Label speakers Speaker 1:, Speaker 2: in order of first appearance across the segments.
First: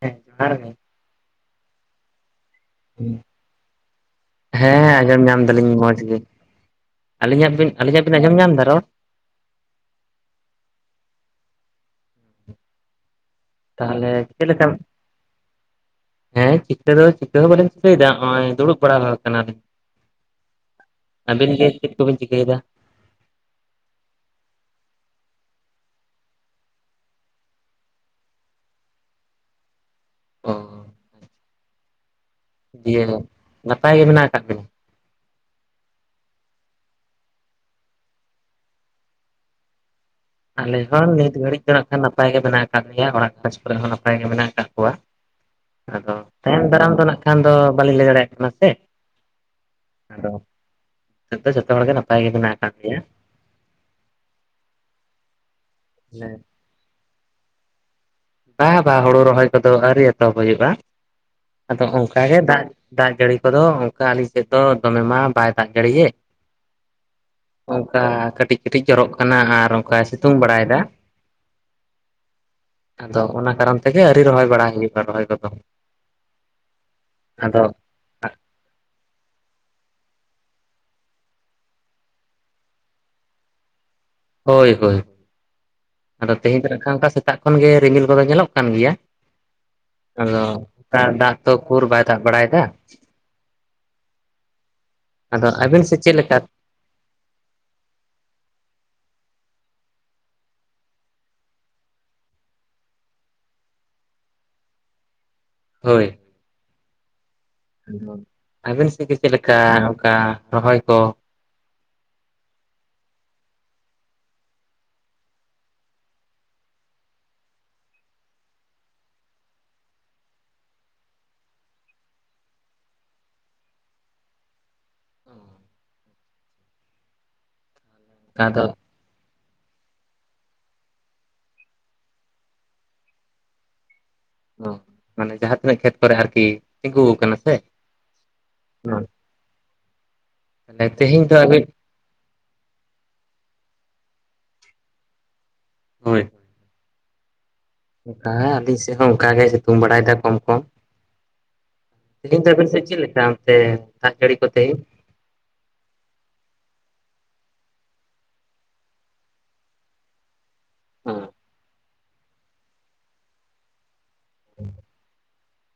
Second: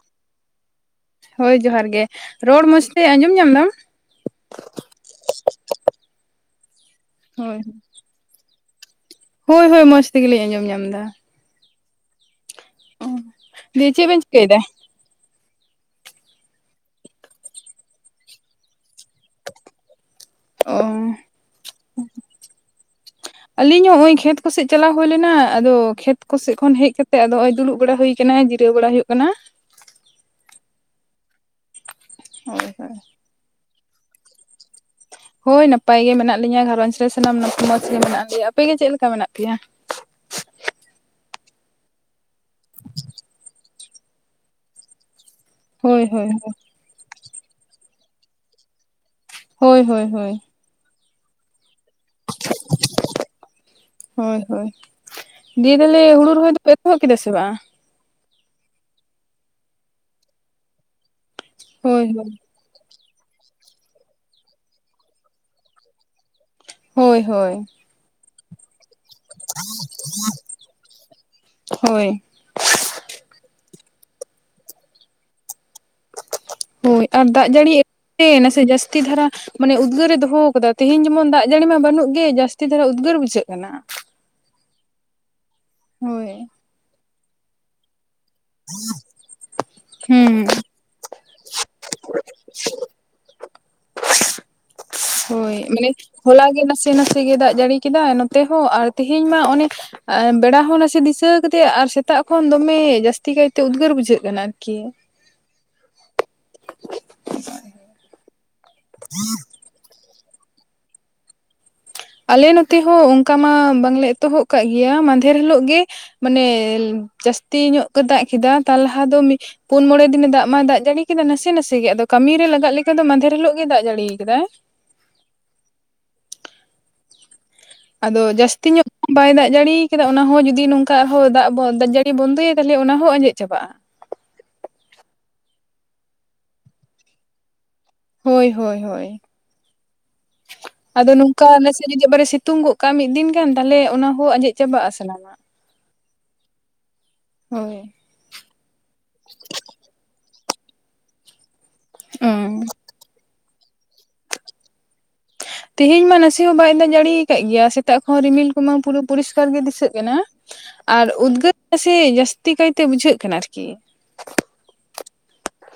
Speaker 1: ᱦᱮᱸ ᱡᱚᱸᱦᱟᱨ ᱜᱮ
Speaker 2: ᱦᱳᱭ ᱡᱚᱦᱟᱨ ᱜᱮ ᱨᱚᱲ ᱢᱚᱡᱽ ᱛᱮ ᱟᱸᱡᱚᱢ ᱧᱟᱢ ᱫᱟᱢ ᱾
Speaker 1: ᱦᱮᱸ ᱟᱸᱡᱚᱢ ᱧᱟᱢᱫᱟᱞᱤᱧ ᱢᱚᱡᱽ ᱜᱮ ᱟᱹᱞᱤᱧᱟᱜ
Speaker 2: ᱦᱳᱭ
Speaker 1: ᱵᱤᱱ ᱟᱹᱞᱤᱧᱟᱜ ᱵᱤᱱ ᱟᱸᱡᱚᱢ ᱧᱟᱢ ᱫᱟ ᱨᱚᱲ
Speaker 2: ᱦᱳᱭ ᱦᱳᱭ ᱢᱚᱡᱽ ᱛᱮᱜᱮᱞᱤᱧ ᱟᱸᱡᱚᱢ ᱧᱟᱢ ᱫᱟ ᱾ ᱚ ᱫᱤᱭᱮ ᱪᱮᱫ
Speaker 1: ᱛᱟᱦᱚᱞᱮ
Speaker 2: ᱵᱮᱱ ᱪᱤᱠᱟᱹᱭᱫᱟ?
Speaker 1: ᱞᱮᱠᱟ ᱦᱮᱸ ᱪᱤᱠᱟᱹ ᱫᱚ ᱪᱤᱠᱟᱹ ᱦᱚᱸ ᱵᱟᱹᱞᱤᱧ ᱪᱤᱠᱟᱹᱭᱮᱫᱟ ᱦᱚᱜ ᱚᱭ ᱫᱩᱲᱩᱵ ᱵᱟᱲᱟ ᱠᱟᱱᱟᱞᱤᱧ ᱾
Speaker 2: ᱚ
Speaker 1: ᱟᱵᱤᱱ ᱜᱮ ᱪᱮᱫ ᱠᱚᱵᱤᱱ ᱪᱤᱠᱟᱹᱭ ᱫᱟ?
Speaker 2: [unintelligible] ᱟᱞᱤᱧ ᱦᱚᱸ ᱱᱚᱜ ᱚᱭ ᱠᱷᱮᱛ ᱠᱚ ᱥᱮᱡ ᱪᱟᱞᱟᱣ ᱦᱩᱭ ᱞᱮᱱᱟ ᱟᱫᱚ ᱠᱷᱮᱛ ᱠᱚ ᱥᱮᱫ ᱠᱷᱚᱱ ᱦᱮᱡ ᱠᱟᱛᱮ ᱟᱫᱚ ᱦᱚᱸᱜᱼᱚᱭ ᱫᱩᱲᱩᱵ ᱵᱟᱲᱟ ᱦᱩᱭ ᱠᱟᱱᱟ ᱡᱤᱨᱟᱹᱣ ᱵᱟᱲᱟ ᱦᱩᱭᱩᱜ ᱠᱟᱱᱟ ᱾
Speaker 1: ᱚ
Speaker 2: ᱦᱳᱭ ᱦᱳᱭ
Speaker 1: ᱫᱤᱭᱮ ᱱᱟᱯᱟᱭ ᱜᱮ ᱢᱮᱱᱟᱜ ᱟᱠᱟᱫ ᱵᱤᱱᱟ?
Speaker 2: ᱦᱳᱭ ᱱᱟᱯᱟᱭ ᱜᱮ ᱢᱮᱱᱟᱜ ᱞᱤᱧᱟᱹ ᱜᱷᱟᱨᱚᱸᱧᱡᱽ ᱨᱮ ᱥᱟᱱᱟᱢ ᱢᱚᱸᱡᱽ ᱜᱮ ᱢᱮᱱᱟᱜ ᱞᱮᱭᱟ ᱟᱯᱮ ᱜᱮ ᱪᱮᱫ ᱞᱮᱠᱟ ᱢᱮᱱᱟᱜ ᱯᱮᱭᱟ?
Speaker 1: ᱟᱞᱮ ᱦᱚᱸ ᱱᱤᱛ ᱜᱷᱟᱹᱲᱤᱡ ᱫᱚ ᱱᱟᱸᱜ ᱠᱷᱟᱱ ᱱᱟᱯᱟᱭ ᱜᱮ ᱵᱮᱱᱟᱣ ᱟᱠᱟᱫ ᱞᱮᱭᱟ ᱚᱲᱟᱜ ᱠᱚᱨᱮ ᱦᱚ ᱱᱟᱯᱟᱭ ᱜᱮ ᱢᱮᱱᱟᱜ ᱟᱠᱟᱫ ᱠᱚᱣᱟ
Speaker 2: ᱦᱳᱭ
Speaker 1: ᱟᱫᱚ
Speaker 2: ᱦᱳᱭ
Speaker 1: ᱛᱟᱭᱚᱢᱱ ᱫᱟᱨᱟᱢ ᱫᱚ ᱱᱟᱸᱜ ᱠᱷᱟᱱ ᱫᱚ ᱵᱟᱹᱞᱤᱧ ᱞᱟᱹᱭ ᱫᱟᱲᱮᱭᱟᱜ ᱠᱟᱱᱟ ᱥᱮ
Speaker 2: ᱦᱳᱭ ᱦᱳᱭ
Speaker 1: ᱟᱫᱚ
Speaker 2: ᱦᱳᱭ
Speaker 1: ᱱᱤᱛᱳᱜ ᱫᱚ ᱡᱚᱛᱚ ᱦᱚᱲ ᱜᱮ ᱱᱟ ᱱᱟᱯᱟᱭ ᱜᱮ ᱢᱮᱱᱟᱜ ᱟᱠᱟᱫ ᱞᱮᱭᱟ
Speaker 2: ᱦᱳᱭ ᱦᱳᱭ ᱫᱤᱭᱮ ᱛᱟᱦᱞᱮ ᱦᱩᱲᱩ ᱨᱚᱦᱚᱭ ᱫᱚ ᱯᱮ ᱮᱛᱚᱦᱚᱵ ᱠᱮᱫᱟ ᱥᱮ ᱵᱟᱝ
Speaker 1: ᱵᱟ ᱵᱟ ᱦᱳᱲᱳ ᱨᱚᱦᱚᱭ ᱠᱚᱫᱚ ᱟᱹᱣᱨᱤ ᱮᱛᱚᱦᱚᱵ ᱦᱩᱭᱩᱜᱼᱟ ᱟᱫᱚ
Speaker 2: ᱦᱳᱭ
Speaker 1: ᱚᱱᱠᱟ
Speaker 2: ᱦᱳᱭ
Speaker 1: ᱜᱮ ᱫᱟᱜ ᱫᱟᱜ ᱡᱟᱹᱲᱤ ᱠᱚᱫᱚ ᱚᱱᱠᱟ ᱟᱹᱞᱤᱧ ᱥᱮᱫ ᱫᱚ ᱫᱚᱢᱮ ᱢᱟ ᱵᱟᱭ ᱫᱟᱜ ᱡᱟᱹᱲᱤ ᱭᱮᱫ
Speaker 2: ᱦᱳᱭ ᱦᱳᱭ
Speaker 1: ᱚᱱᱠᱟ ᱠᱟᱹᱴᱤᱡ ᱠᱟᱹᱴᱤᱡ ᱡᱚᱨᱚᱜ ᱠᱟᱱᱟ ᱟᱨ ᱚᱱᱠᱟᱭ ᱥᱤᱛᱩᱝ ᱵᱟᱲᱟᱭ‌ ᱫᱟ
Speaker 2: ᱦᱳᱭ
Speaker 1: ᱟᱫᱚ ᱚᱱᱟ ᱠᱟᱨᱚᱱ ᱛᱮᱜᱮ ᱟᱹᱣᱨᱤ ᱨᱚᱦᱚᱭ ᱵᱟᱲ ᱦᱩᱭᱩᱜᱼᱟ ᱨᱚᱦᱚᱭ ᱠᱚᱫᱚ
Speaker 2: ᱦᱳᱭ ᱟᱨ ᱫᱟᱜ
Speaker 1: ᱟᱫᱚ
Speaker 2: ᱡᱟᱹᱲᱤ ᱱᱟᱥᱮ ᱡᱟᱹᱥᱛᱤ ᱫᱷᱟᱨᱟ ᱢᱟᱱᱮ ᱩᱫᱽᱜᱟᱹᱨ ᱮ ᱫᱚᱦᱚ ᱠᱟᱫᱟ ᱛᱤᱦᱤᱧ ᱡᱮ ᱢᱚᱱ ᱫᱟᱜ ᱡᱟᱹᱲᱤ ᱢᱟ ᱵᱟᱹᱱᱩᱜ ᱜᱮ ᱡᱟᱹᱥᱛᱤ ᱫᱷᱟᱨᱟ ᱩᱫᱽᱜᱟᱹᱨ ᱵᱩᱡᱷᱟᱹᱜ ᱠᱟᱱᱟ
Speaker 1: ᱦᱳᱭ ᱦᱳᱭ
Speaker 2: ᱦᱳᱭ
Speaker 1: ᱟᱫᱚ ᱛᱤᱦᱤᱧ ᱫᱚ ᱦᱟᱸᱜ ᱠᱷᱟᱱ ᱚᱱᱠᱟ ᱥᱮᱛᱟᱜ ᱠᱷᱚᱱ ᱜᱮ ᱨᱤᱢᱤᱞ ᱠᱚᱫᱚ ᱧᱮᱞᱚᱜ ᱠᱟᱱ ᱜᱮᱭᱟ
Speaker 2: ᱦᱩᱸ
Speaker 1: ᱟᱫᱚ ᱱᱮᱛᱟᱨ ᱫᱟᱜ ᱛᱚ ᱩᱠᱩᱨ ᱵᱟᱭ ᱫᱟᱜ ᱵᱟᱲᱟᱭ ᱫᱟ ᱟᱫᱚ
Speaker 2: ᱦᱳᱭ
Speaker 1: ᱟᱹᱵᱤᱱ
Speaker 2: ᱢᱟᱱᱮ
Speaker 1: ᱥᱮᱫ ᱪᱮᱫ ᱞᱮᱠᱟ
Speaker 2: ᱦᱚᱞ ᱜᱮ ᱱᱟᱥᱮ ᱱᱟᱥᱮ ᱜᱮ ᱫᱟᱜ ᱡᱟᱹᱲᱤ ᱠᱮᱫᱟᱭ ᱱᱚᱛᱮ ᱦᱚᱸ ᱟᱨ ᱛᱮᱦᱮᱧ ᱢᱟ ᱚᱱᱮ ᱟᱨ ᱵᱮᱲᱟ ᱦᱚᱸ ᱱᱟᱥᱮ ᱫᱤᱥᱟᱹ ᱠᱟ ᱫᱮᱭᱟ ᱟᱨ ᱥᱮᱛᱟᱜ ᱠᱷᱚᱱ ᱫᱚᱢᱮ ᱡᱟᱹᱥᱛᱤ ᱠᱟᱭ ᱛᱮ ᱩᱫᱽᱜᱟᱹᱨ ᱵᱩᱡᱷᱟᱹᱜ ᱠᱟᱱᱟ ᱟᱨᱠᱤ [inaudible]
Speaker 1: ᱦᱳᱭ
Speaker 2: [inaudible]
Speaker 1: ᱟᱹᱵᱤᱱ ᱥᱮᱫ ᱜᱮ ᱪᱮᱫ ᱞᱮᱠᱟ ᱚᱱᱠᱟ ᱨᱚᱦᱚᱭ ᱠᱚ
Speaker 2: ᱟᱞᱮ ᱱᱚᱛᱮ ᱦᱚᱸ ᱚᱱᱠᱟ ᱢᱟ ᱵᱟᱝ ᱞᱮ ᱮᱛᱚᱦᱚᱵ ᱠᱟᱜ ᱜᱮᱭᱟ ᱢᱟᱫᱷᱮᱨ ᱦᱤᱞᱳᱜ ᱜᱮ ᱢᱟᱱᱮ ᱡᱟᱹᱥᱛᱤ ᱧᱚᱜ ᱜᱮ ᱫᱟᱜ ᱠᱮᱫᱟ ᱛᱟᱨ ᱞᱟᱦᱟ ᱫᱚ ᱯᱩᱱ ᱢᱚᱸᱬᱮ ᱫᱤᱱ ᱮ ᱫᱟᱜ ᱢᱟ ᱫᱟᱜ ᱡᱟᱹᱲᱤ ᱠᱮᱫᱟ ᱱᱟᱥᱮ ᱱᱟᱥᱮ ᱜᱮ ᱟᱫᱚ ᱠᱟᱹᱢᱤᱨ ᱨᱮ ᱞᱟᱜᱟᱜ ᱞᱮᱠᱟ ᱫᱚ ᱢᱟᱫᱷᱮᱨ ᱦᱤᱞᱳᱜ ᱜᱮ ᱫᱟᱜ ᱡᱟᱹᱲᱤ ᱠᱟᱫᱟᱭ᱾
Speaker 1: ᱚ
Speaker 2: ᱟᱫᱚ ᱡᱟᱹᱥᱛᱤ ᱧᱚᱜᱼᱼ ᱵᱟᱭ ᱫᱟᱜ ᱡᱟᱹᱲᱤ ᱠᱟᱫᱟ ᱚᱱᱟ ᱦᱚᱸ ᱡᱩᱫᱤ ᱱᱚᱝᱠᱟ ᱫᱟᱜ ᱫᱟᱜ ᱡᱟᱹᱲᱤ ᱵᱚᱱᱫᱚᱭᱟ ᱛᱟᱦᱞᱮ ᱚᱱᱟ ᱦᱚᱸ ᱟᱸᱡᱮᱫ ᱪᱟᱵᱟᱜᱼᱟ ᱾
Speaker 1: ᱚ ᱢᱟᱱᱮ ᱡᱟᱦᱟᱸ ᱛᱤᱱᱟᱹᱜ ᱠᱷᱮᱛ ᱠᱚᱨᱮ ᱟᱨᱠᱤ ᱛᱤᱸᱜᱩ ᱟᱠᱟᱱᱟ ᱥᱮᱼᱼ
Speaker 2: ᱦᱚᱭ ᱦᱚᱭ ᱦᱚᱭ,
Speaker 1: ᱛᱟᱦᱚᱞᱮ
Speaker 2: ᱟᱫᱚ
Speaker 1: ᱛᱮᱦᱮᱧ ᱫᱚ
Speaker 2: ᱱᱚᱝᱠᱟ
Speaker 1: ᱟᱹᱵᱤᱱ
Speaker 2: ᱟᱞᱮ ᱥᱮᱼᱼ ᱡᱩᱫᱤ ᱵᱟᱨ ᱮ ᱥᱤᱛᱩᱝ ᱜᱚᱜ ᱠᱟᱜᱼᱟ ᱢᱤᱫ ᱫᱤᱱ ᱜᱟᱱ, ᱛᱟᱦᱞᱮ ᱚᱱᱟ ᱦᱚᱸ ᱟᱸᱡᱮᱫ ᱪᱟᱵᱟᱜᱼᱟ ᱥᱟᱱᱟᱢᱟᱜᱼᱟ ᱾
Speaker 1: ᱦᱳᱭ ᱾
Speaker 2: ᱦᱚᱭ ᱾
Speaker 1: ᱦᱮᱸ ᱟᱹᱞᱤᱧ ᱥᱮᱫ ᱦᱚᱸ ᱚᱱᱠᱟ ᱜᱮ ᱥᱤᱛᱩᱝ ᱵᱟᱲᱟᱭ ᱫᱟ ᱠᱚᱢ ᱠᱚᱢ ᱾ ᱱᱤᱛ ᱫᱚ
Speaker 2: ᱚ
Speaker 1: ᱟᱵᱤᱱ ᱥᱮᱫ ᱪᱮᱫ ᱞᱮᱠᱟ‌ ᱚᱱᱛᱮ ᱫᱟᱜ ᱡᱟᱹᱲᱤ ᱠᱚ ᱛᱮ‌?
Speaker 2: ᱛᱮᱦᱮᱧ ᱢᱟ ᱱᱟᱥᱮ ᱦᱚᱸ ᱵᱟᱭ ᱫᱟᱜ ᱡᱟᱹᱲᱤ ᱟᱠᱟᱫ ᱜᱮᱭᱟ ᱥᱮᱛᱟᱜ ᱠᱷᱚᱱ ᱨᱤᱢᱤᱞ ᱠᱚᱢᱟ ᱯᱩᱨᱟᱹ ᱯᱚᱨᱤᱥ ᱠᱟᱨ ᱜᱮ ᱫᱤᱥᱟᱹᱜ ᱠᱟᱱᱟ ᱾ ᱟᱨ ᱩᱫᱽᱜᱟᱹᱨ [unintelligible] ᱡᱟᱹᱥᱛᱤ ᱠᱟᱭ ᱛᱮ ᱵᱩᱡᱷᱟᱹᱜ ᱠᱟᱱᱟ ᱟᱨᱠᱤ ᱾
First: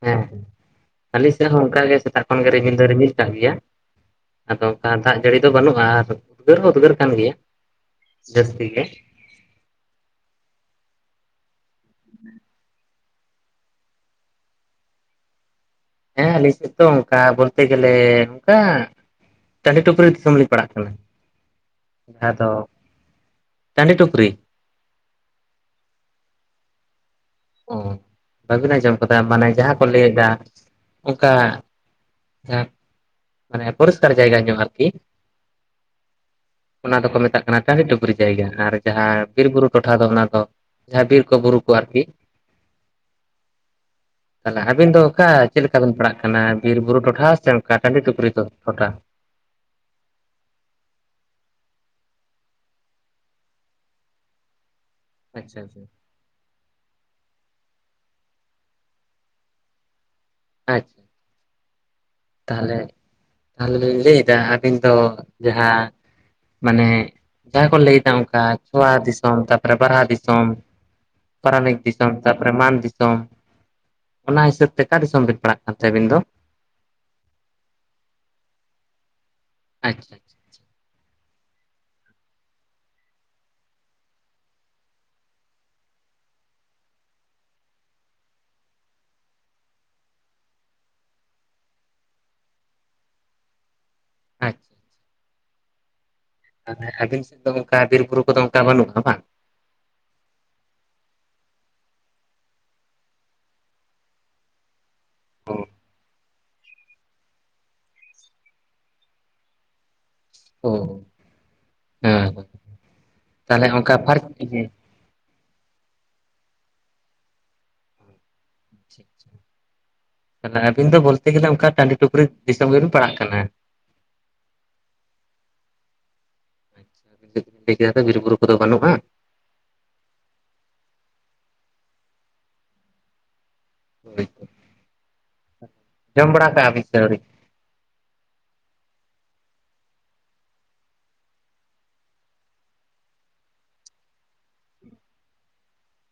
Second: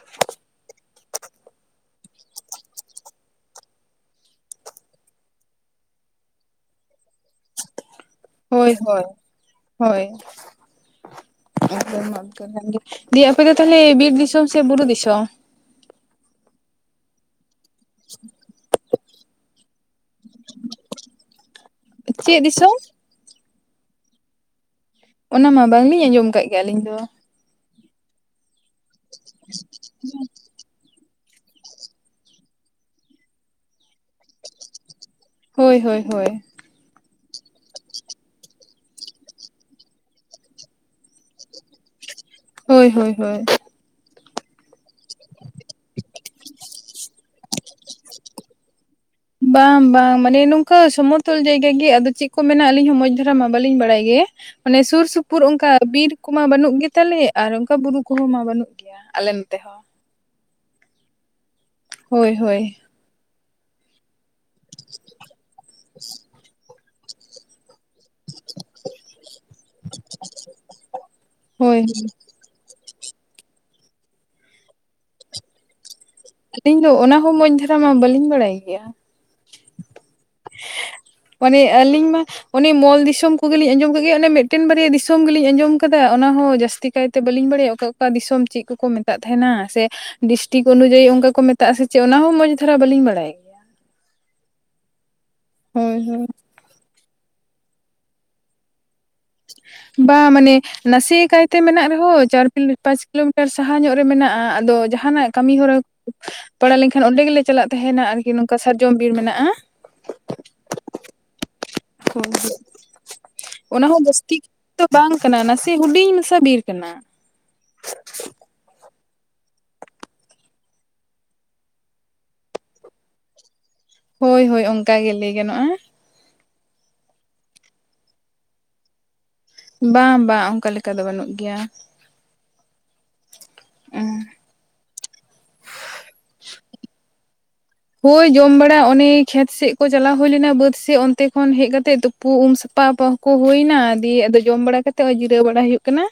Speaker 1: ᱦᱮᱸ ᱾ ᱟᱹᱞᱤ ᱥᱮᱫ ᱦᱚᱸ ᱚᱱᱠᱟ ᱜᱮ ᱥᱮᱛᱟᱜ ᱠᱷᱚᱱ ᱜᱮ ᱨᱤᱢᱤᱞ ᱫᱚᱭ ᱨᱤᱢᱤᱞ ᱠᱟᱜ ᱜᱮᱭᱟ ᱾ ᱟᱫᱚ ᱚᱱᱠᱟ ᱫᱟᱜ ᱡᱟᱹᱲᱤ ᱫᱚ ᱵᱟᱹᱱᱩᱜᱼᱟ, ᱟᱨ ᱩᱫᱽᱜᱟᱹᱨ ᱦᱚᱸ ᱩᱫᱽᱜᱟᱹᱨ ᱠᱟᱱ ᱜᱮᱭᱟ ᱾
Speaker 2: ᱦᱳᱭ ᱦᱳᱭ, ᱦᱚᱭ ᱾ [unintelligible] ᱫᱤᱭᱮ ᱟᱯᱮ ᱫᱚ ᱛᱟᱦᱞᱮ ᱵᱤᱨ ᱫᱤᱥᱚᱢ ᱥᱮ ᱵᱩᱨᱩ ᱫᱤᱥᱚᱢ?
Speaker 1: ᱦᱮᱸ ᱟᱹᱞᱤᱧ ᱥᱮᱫ ᱛᱚ ᱚᱱᱠᱟ ᱵᱚᱞ ᱛᱮ ᱜᱮᱞᱮ ᱱᱚᱝᱠᱟ ᱾ ᱴᱟᱸᱰᱤ ᱴᱩᱯᱨᱤ ᱫᱤᱥᱚᱢ ᱞᱤᱧ ᱯᱟᱲᱟᱜ ᱠᱟᱱᱟ,
Speaker 2: ᱪᱮᱫ
Speaker 1: ᱫᱚᱼᱼ
Speaker 2: ᱫᱤᱥᱚᱢ
Speaker 1: ᱴᱟᱸᱰᱤ ᱴᱩᱯᱨᱤ ᱾
Speaker 2: ᱚᱱᱟ ᱢᱟ ᱵᱟᱝ ᱞᱤᱧ ᱟᱸᱡᱚᱢ ᱟᱠᱟᱫ ᱜᱮ ᱟᱹᱞᱤᱧ ᱫᱚ ᱾
Speaker 1: ᱚ ᱟᱹᱵᱤᱱ ᱟᱸᱡᱚᱢ ᱠᱟᱛᱮᱜ ᱢᱟᱱᱮ ᱡᱟᱦᱟ ᱠᱚ ᱞᱟᱹᱭ ᱟᱠᱟᱫ ᱚᱱᱠᱟ ᱾ [unintelligible] ᱢᱟᱱᱮ ᱯᱚᱨᱤᱥ ᱠᱟᱨ ᱡᱟᱭᱜᱟ ᱧᱚᱜ ᱟᱨᱠᱤ ᱾
Speaker 2: ᱦᱳᱭ ᱦᱳᱭ ᱦᱳᱭ ᱾
Speaker 1: ᱚᱱᱟ ᱫᱚᱠᱚ ᱢᱮᱛᱟᱜ ᱠᱟᱱᱟ ᱴᱟᱸᱰᱤ ᱴᱩᱯᱨᱤ ᱡᱟᱭᱜᱟ, ᱟᱨ ᱡᱟᱦᱟ ᱵᱤᱨ ᱵᱩᱨᱩ ᱴᱚᱴᱷᱟ ᱫᱚ ᱚᱱᱟ ᱫᱚᱼᱼ ᱡᱟᱦᱟᱸ ᱵᱤᱨ ᱠᱚ ᱵᱩᱨᱩ ᱠᱚ ᱟᱨᱠᱤ ᱾
Speaker 2: ᱦᱳᱭ ᱦᱳᱭ ᱦᱳᱭ ᱾
Speaker 1: ᱛᱟᱦᱞᱮ ᱟᱵᱤᱱ ᱫᱚ ᱚᱠᱟ ᱪᱮᱫ ᱞᱮᱠᱟ ᱵᱤᱱ ᱯᱟᱲᱟᱜ ᱠᱟᱱᱟ ᱵᱤᱨ ᱵᱩᱨᱩ ᱴᱚᱴᱷᱟ ᱥᱮ ᱚᱱᱠᱟ? ᱴᱟᱸᱰᱤ ᱠᱩᱯᱨᱤ ᱠᱩ ᱴᱷᱳᱴᱟ ᱾
Speaker 2: ᱵᱟᱝ ᱵᱟᱝ ᱢᱟᱱᱮ ᱱᱚᱝᱠᱟ ᱥᱚᱢᱚᱛᱚᱞ ᱡᱟᱭᱜᱟ ᱜᱮ ᱟᱫᱚ ᱪᱮᱫ ᱠᱚ ᱢᱮᱱᱟᱜ ᱟᱹᱞᱤᱧ ᱦᱚᱸ ᱢᱚᱸᱡᱽ ᱫᱷᱟᱨᱟ ᱢᱟ ᱵᱟᱹᱞᱤᱧ ᱵᱟᱲᱟᱭ ᱜᱮ ᱾ ᱢᱟᱱᱮ ᱥᱩᱨ ᱥᱩᱯ ᱥᱩᱨ ᱥᱩᱯᱩᱨ
Speaker 1: ᱟᱪᱪᱷᱟ
Speaker 2: ᱚᱱᱠᱟ
Speaker 1: ᱟᱪᱪᱷᱟ
Speaker 2: ᱵᱤᱨ ᱠᱚᱢᱟ ᱵᱟᱹᱱᱩᱜ ᱜᱮ ᱛᱟᱞᱮ ᱟᱨ ᱚᱱᱠᱟ ᱵᱩᱨᱩ ᱠᱚᱦᱚᱸ ᱢᱟ ᱵᱟᱹᱱᱩᱜ ᱜᱮᱭᱟ ᱟᱞᱮ ᱱᱚᱛᱮ ᱾
Speaker 1: ᱟᱪᱪᱷᱼᱼ
Speaker 2: ᱦᱚᱭ ᱦᱚᱭ ᱾
Speaker 1: ᱛᱟᱦᱚᱞᱮ ᱞᱤᱧ ᱞᱟᱹᱭ ᱮᱫᱟ ᱟᱵᱤᱱ ᱫᱚ ᱡᱟᱦᱟᱸ ᱢᱟᱱᱮ ᱡᱟᱦᱟᱸ ᱠᱚ ᱞᱟᱹᱭ ᱮᱫᱼᱼ ᱚᱱᱠᱟ ᱪᱷᱳᱣᱟ ᱫᱤᱥᱚᱢ, ᱛᱟᱨᱯᱚᱨᱮ ᱵᱟᱨᱦᱟ ᱫᱤᱥᱚᱢ, ᱯᱟᱨᱟᱱᱤᱠ
Speaker 2: ᱦᱳᱭ
Speaker 1: ᱫᱤᱥᱚᱢᱼᱼ ᱛᱟᱨᱯᱚᱨᱮ ᱢᱟᱱ ᱫᱤᱥᱚᱢ, ᱚᱱᱟ ᱦᱤᱥᱟᱹᱵᱽ ᱛᱮ ᱚᱠᱟ ᱫᱤᱥᱚᱢ ᱵᱤᱱ ᱯᱟᱲᱟᱜ ᱠᱟᱱᱛᱮ ᱟᱹᱵᱤᱱ ᱫᱚ?
Speaker 2: ᱟᱹᱞᱤᱧ ᱫᱚ ᱚᱱᱟ ᱦᱚᱸ ᱢᱚᱡᱽ ᱫᱷᱟᱨᱟ ᱢᱟ ᱵᱟᱹᱞᱤᱧ ᱵᱟᱲᱟᱭ ᱜᱮᱭᱟ ᱾
Speaker 1: ᱟᱪᱪᱷᱟ ᱟᱪᱪᱷᱟ ᱾
Speaker 2: ᱯᱚᱨᱮ ᱟᱹᱞᱤᱧ ᱢᱟᱼᱼ ᱚᱱᱮ ᱢᱚᱞ ᱫᱤᱥᱚᱢ ᱠᱩᱜᱤᱞᱤᱧ ᱟᱸᱡᱚᱢ ᱟᱠᱟᱫᱜᱮᱭᱟ, ᱚᱱᱮ ᱢᱤᱫᱴᱮᱱ ᱵᱟᱨᱭᱟ ᱫᱤᱥᱚᱢ ᱜᱮᱞᱤᱧ ᱟᱸᱡᱚᱢ ᱟᱠᱟᱫᱟ ᱚᱱᱟ ᱦᱚᱸ ᱡᱟᱹᱥᱛᱤ ᱼᱼ ᱛᱮ ᱠᱟᱭᱛᱮ ᱵᱟᱹᱞᱤᱧ ᱵᱟᱲᱟᱭᱟ ᱚᱠᱟ, ᱚᱠᱟ ᱫᱤᱥᱚᱢ ᱪᱮᱫ ᱠᱚᱠᱚ ᱢᱮᱛᱟᱜ ᱛᱟᱦᱮᱱᱟ ᱥᱮ ᱰᱤᱥᱴᱤᱠ ᱚᱱᱩᱡᱟᱭᱤᱼᱼ ᱚᱠᱟ ᱠᱚ ᱢᱮᱛᱟᱜ ᱥᱮ ᱪᱮᱫ ᱚᱱᱟ ᱦᱚᱸ ᱢᱚᱡᱽ ᱫᱷᱟᱨᱟ ᱵᱟᱞᱤᱧ ᱵᱟᱲᱟᱭᱟ ᱾
Speaker 1: ᱟᱪᱪᱷᱼᱼ
Speaker 2: ᱦᱩᱸ ᱦᱩᱸ
Speaker 1: ᱛᱟᱦᱚᱞᱮ ᱟᱵᱤᱱ ᱥᱮᱫ ᱫᱚ ᱚᱱᱠᱟ ᱵᱤᱨ ᱵᱩᱨᱩ ᱠᱚᱫᱚ ᱚᱱᱠᱟ ᱵᱟᱹᱱᱩᱜᱼᱟ ᱵᱟᱝ᱾
Speaker 2: ᱵᱟ ᱢᱟᱱᱮ ᱱᱟᱥᱮ ᱠᱟᱭᱛᱮ ᱢᱮᱱᱟᱜ ᱨᱮᱦᱚᱸ ᱪᱟᱨ ᱯᱟᱸᱪ ᱠᱤᱞᱳᱢᱤᱴᱟᱨ ᱥᱟᱦᱟ ᱧᱚᱜ ᱨᱮ ᱢᱮᱱᱟᱜᱼᱟ, ᱟᱫᱚ ᱡᱟᱸᱦᱟ ᱦᱟᱱᱟᱜ ᱠᱟᱹᱢᱤ ᱦᱚᱨᱟ ᱯᱟᱲᱟ ᱞᱮᱱᱠᱷᱟᱱ ᱚᱸᱰᱮ ᱜᱮᱞᱮ ᱪᱟᱞᱟᱜ ᱛᱟᱦᱮᱱᱟ ᱟᱨᱠᱤ ᱱᱚᱝᱠᱟ ᱥᱟᱨᱡᱚᱢ ᱵᱤᱨ ᱢᱮᱱᱟᱜᱼᱟ᱾
Speaker 1: ᱚ, ᱦᱮᱸ
Speaker 2: ᱦᱳᱭ
Speaker 1: ᱛᱟᱦᱚᱞᱮ
Speaker 2: ᱚᱱᱟ
Speaker 1: ᱚᱱᱠᱟ
Speaker 2: ᱦᱚᱸ
Speaker 1: ᱯᱷᱟᱨᱠ [inaudible]
Speaker 2: ᱡᱟᱹᱥᱛᱤ ᱫᱚ ᱵᱟᱝ ᱠᱟᱱᱟ ᱱᱟᱥᱮ ᱦᱩᱰᱤᱧ ᱢᱮᱥᱟ ᱵᱤᱨ ᱠᱟᱱᱟ᱾
Speaker 1: [inaudible] ᱛᱟᱦᱞᱮ ᱟᱵᱤᱱ ᱫᱚ ᱵᱚᱞᱛᱮ ᱜᱮᱞᱮ ᱚᱱᱠᱟ ᱴᱟᱺᱰᱤ ᱴᱩᱠᱨᱤ ᱫᱤᱥᱚᱢ ᱜᱮᱵᱤᱱ ᱯᱟᱲᱟᱜ ᱠᱟᱱᱟ᱾
Speaker 2: ᱦᱳᱭ ᱦᱳᱭ ᱚᱱᱠᱟ ᱜᱮ ᱞᱟᱹᱭ ᱜᱟᱱᱚᱜᱼᱟ᱾
Speaker 1: [unintelligible] ᱵᱤᱨᱵᱩᱨᱩ ᱠᱚᱫᱚ ᱵᱟᱹᱱᱩᱜᱼᱟ
Speaker 2: ᱵᱟᱝ ᱵᱟᱝ ᱚᱱᱠᱟ ᱞᱮᱠᱟ ᱫᱚ ᱵᱟᱹᱱᱩᱜ ᱜᱮᱭᱟ᱾
Speaker 1: ᱡᱚᱢ ᱵᱟᱲᱟ ᱠᱟ ᱟᱵᱤᱱ ᱥᱮ ᱟᱣᱨᱤ
Speaker 2: ᱦᱳᱭ ᱡᱚᱢ ᱵᱟᱲᱟ ᱚᱱᱮ ᱠᱷᱮᱛ ᱥᱮᱫ ᱠᱚ ᱪᱟᱞᱟᱣ ᱦᱩᱭ ᱞᱮᱱᱟ ᱵᱟᱹᱫᱽ ᱥᱮᱫ ᱚᱱᱛᱮ ᱠᱷᱚᱱ ᱦᱮᱡ ᱠᱟᱛᱮᱜ ᱛᱳ ᱛᱩᱯᱩ ᱩᱢ ᱥᱟᱯᱟ ᱠᱚ ᱦᱩᱭᱮ ᱮᱱᱟ, ᱫᱤᱭᱮ ᱟᱫᱚ ᱡᱚᱢ ᱵᱟᱲᱟ ᱠᱟᱛᱮ ᱚᱭ ᱡᱤᱨᱟᱹ ᱵᱟᱲᱟ ᱦᱩᱭᱩᱜ ᱠᱟᱱᱟ᱾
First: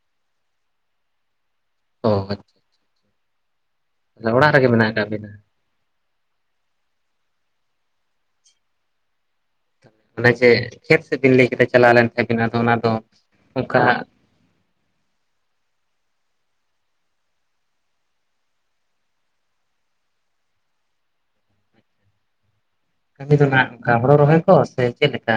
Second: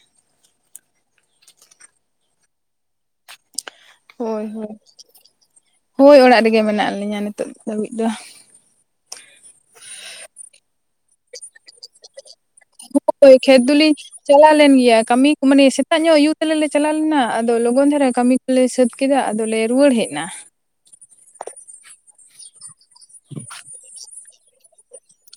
Speaker 1: ᱚ [inaudible]
Speaker 2: ᱦᱳᱭ
Speaker 1: ᱚᱲᱟᱜ ᱨᱮᱜᱮ
Speaker 2: ᱦᱳᱭ
Speaker 1: ᱢᱮᱱᱟᱜ ᱟᱠᱟᱫ ᱵᱤᱱᱟ?
Speaker 2: ᱦᱳᱭ ᱚᱲᱟᱜ ᱨᱮᱜᱮ ᱢᱮᱱᱟᱜ ᱞᱤᱧᱟᱹ ᱱᱤᱛᱚᱜ ᱫᱷᱟᱹᱵᱤᱡ ᱫᱚ᱾
Speaker 1: ᱚᱱᱮ ᱡᱮ ᱠᱷᱮᱛ ᱥᱮᱫ ᱵᱤᱱ ᱞᱟᱹᱭ ᱠᱟᱛᱮ ᱪᱟᱞᱟᱣ ᱞᱮᱱ ᱛᱟᱦᱮᱸᱱᱟ ᱟᱫᱚ ᱚᱱᱟ ᱫᱚ
Speaker 2: ᱦᱚᱭ ᱠᱷᱮᱛ ᱫᱚᱞᱤᱧ
Speaker 1: ᱚᱱᱠᱟ
Speaker 2: ᱪᱟᱞᱟᱣ ᱞᱮᱱ ᱜᱮᱭᱟ, ᱠᱟᱹᱢᱤ ᱠᱚ ᱢᱟᱱᱮ ᱥᱮᱛᱟᱜ ᱧᱚᱜ ᱟᱭᱩ ᱛᱟᱞᱮ ᱞᱮ ᱪᱟᱞᱟᱣ ᱞᱮᱱᱟ ᱟᱫᱚ ᱞᱚᱜᱚᱱ ᱫᱷᱟᱨᱟ ᱠᱟᱹᱢᱤ ᱞᱮ ᱥᱟᱹᱛ ᱠᱮᱫᱟ, ᱟᱫᱚᱞᱮ ᱨᱩᱭᱟᱹᱲ ᱦᱮᱡ ᱮᱱᱟ᱾
Speaker 1: ᱠᱟᱹᱢᱤ ᱫᱚ ᱟᱜ ᱚᱱᱠᱟ ᱦᱳᱲᱳ ᱨᱚᱦᱚᱭ ᱠᱚ ᱥᱮ ᱪᱮᱫᱮ ᱞᱮᱠᱟ?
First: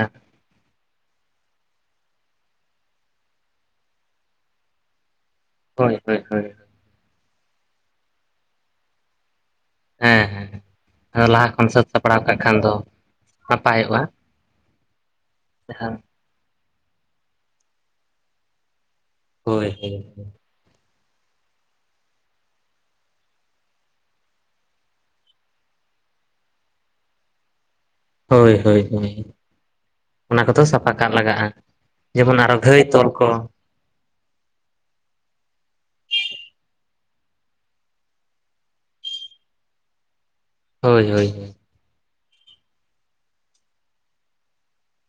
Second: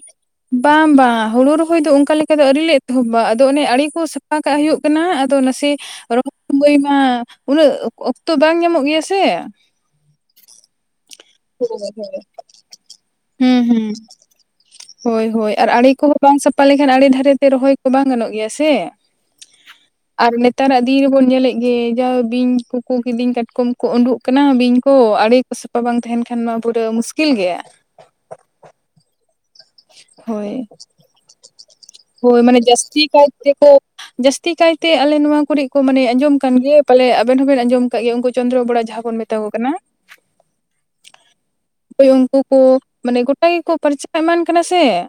Speaker 2: ᱵᱟᱝ ᱵᱟᱝ ᱦᱩᱲᱩ ᱨᱚᱦᱚᱭ ᱫᱚ ᱚᱱᱠᱟ ᱞᱮᱠᱟ ᱫᱚ ᱟᱣᱨᱤ ᱞᱮ ᱮᱛᱚᱦᱚᱵᱟ, ᱟᱫᱚ ᱚᱱᱮ ᱟᱲᱤ ᱠᱚ ᱥᱟᱯᱷᱟ ᱠᱟᱜ ᱦᱩᱭᱩᱜ ᱠᱟᱱᱟ ᱟᱫᱚ ᱱᱟᱥᱮ
Speaker 1: ᱦᱳᱭ
Speaker 2: ᱛᱮ
Speaker 1: ᱦᱳᱭ
Speaker 2: ᱨᱚᱦᱚᱭ
Speaker 1: ᱦᱳᱭ
Speaker 2: ᱥᱚᱢᱚᱭ ᱢᱟ ᱩᱱᱟᱹᱜ ᱚᱠᱛᱚ ᱵᱟᱝ ᱧᱟᱢᱚᱜ ᱜᱮᱭᱟ ᱥᱮ᱾
Speaker 1: ᱦᱮᱸ ᱦᱮᱸ ᱞᱟᱦᱟ ᱠᱷᱚᱱ
Speaker 2: ᱦᱳᱭ
Speaker 1: ᱥᱟᱹᱛ
Speaker 2: ᱦᱳᱭ
Speaker 1: ᱥᱟᱯᱲᱟᱣ ᱠᱟᱜ ᱠᱷᱟᱱ ᱫᱚ
Speaker 2: ᱦᱩᱸ ᱦᱩᱸ
Speaker 1: ᱱᱟᱯᱟᱭᱚᱜᱼᱟ᱾
Speaker 2: ᱦᱳᱭ ᱦᱳᱭ ᱟᱨ ᱟᱲᱮ
Speaker 1: ᱡᱟᱦᱟᱸ
Speaker 2: ᱠᱚᱦᱚᱸ ᱵᱟᱝ ᱥᱟᱯᱷᱟ ᱞᱮᱠᱷᱟᱱ ᱟᱲᱮ ᱫᱷᱟᱨᱮᱛᱮ ᱨᱚᱦᱚᱭ ᱠᱚ ᱵᱟᱝ ᱜᱟᱱᱚᱜ ᱜᱮᱭᱟ ᱥᱮ
Speaker 1: ᱦᱳᱭ ᱦᱳᱭ
Speaker 2: ᱟᱨ ᱱᱮᱛᱟᱨᱟᱜ ᱫᱤᱱ ᱨᱮᱵᱚᱱ ᱧᱮᱞᱮᱫ ᱜᱮ ᱡᱟ ᱵᱤᱧ ᱠᱚ ᱠᱚ ᱠᱤᱫᱤᱧ ᱠᱟᱴᱠᱚᱢ ᱠᱚ ᱩᱸᱰᱩᱜ ᱠᱟᱱᱟ ᱵᱤᱧ ᱠᱚ ᱟᱲᱮ ᱠᱚ ᱥᱟᱯᱷᱟ ᱵᱟᱝ ᱛᱟᱦᱮᱱ ᱠᱷᱟᱱ ᱢᱟ ᱯᱩᱨᱟᱹᱣ ᱢᱩᱥᱠᱤᱞ ᱜᱮᱭᱟ᱾
Speaker 1: ᱦᱚᱭ ᱦᱚᱭ ᱦᱚᱭ ᱾ ᱚᱱᱟ
Speaker 2: ᱦᱳᱭ
Speaker 1: ᱠᱚᱫᱚ ᱥᱟᱯᱷᱟ ᱠᱟᱜ ᱞᱟᱜᱟᱜᱼᱟ,
Speaker 2: ᱦᱳᱭ
Speaker 1: ᱡᱮᱢᱚᱱ ᱟᱨᱚ
Speaker 2: ᱢᱟᱱᱮ
Speaker 1: ᱦᱚᱸ ᱜᱷᱟᱹᱭ
Speaker 2: ᱡᱟᱹᱥᱛᱤ
Speaker 1: ᱛᱚᱞ
Speaker 2: ᱠᱟᱭ
Speaker 1: ᱠᱚ ᱾
Speaker 2: ᱛᱮᱠᱚ ᱡᱟᱹᱥᱛᱤ ᱠᱟᱭᱛᱮ ᱟᱞᱮ ᱱᱚᱣᱟ ᱠᱚᱨᱮ ᱠᱚ ᱢᱟᱱᱮ ᱟᱸᱡᱚᱢ ᱠᱟᱱ ᱜᱮᱭᱟ ᱯᱟᱞᱮ ᱟᱵᱮᱱ ᱦᱚᱸᱵᱮᱱ ᱟᱸᱡᱚᱢ ᱠᱟᱜ ᱜᱮᱭᱟ ᱩᱱᱠᱩ ᱪᱚᱱᱫᱨᱚ ᱵᱚᱰᱟ ᱡᱟᱦᱟᱸ ᱵᱚᱱ ᱢᱮᱛᱟ ᱠᱚ ᱠᱟᱱᱟ ᱾
Speaker 1: ᱦᱚᱭ ᱦᱚᱭ ᱦᱚᱭ ᱾
Speaker 2: ᱦᱳᱭ ᱩᱱᱠᱩ ᱠᱚ ᱢᱟᱱᱮ ᱜᱚᱴᱟ ᱜᱮᱠᱚ ᱯᱟᱨᱪᱟ ᱮᱢᱟᱱ ᱠᱟᱱᱟ ᱥᱮ ᱾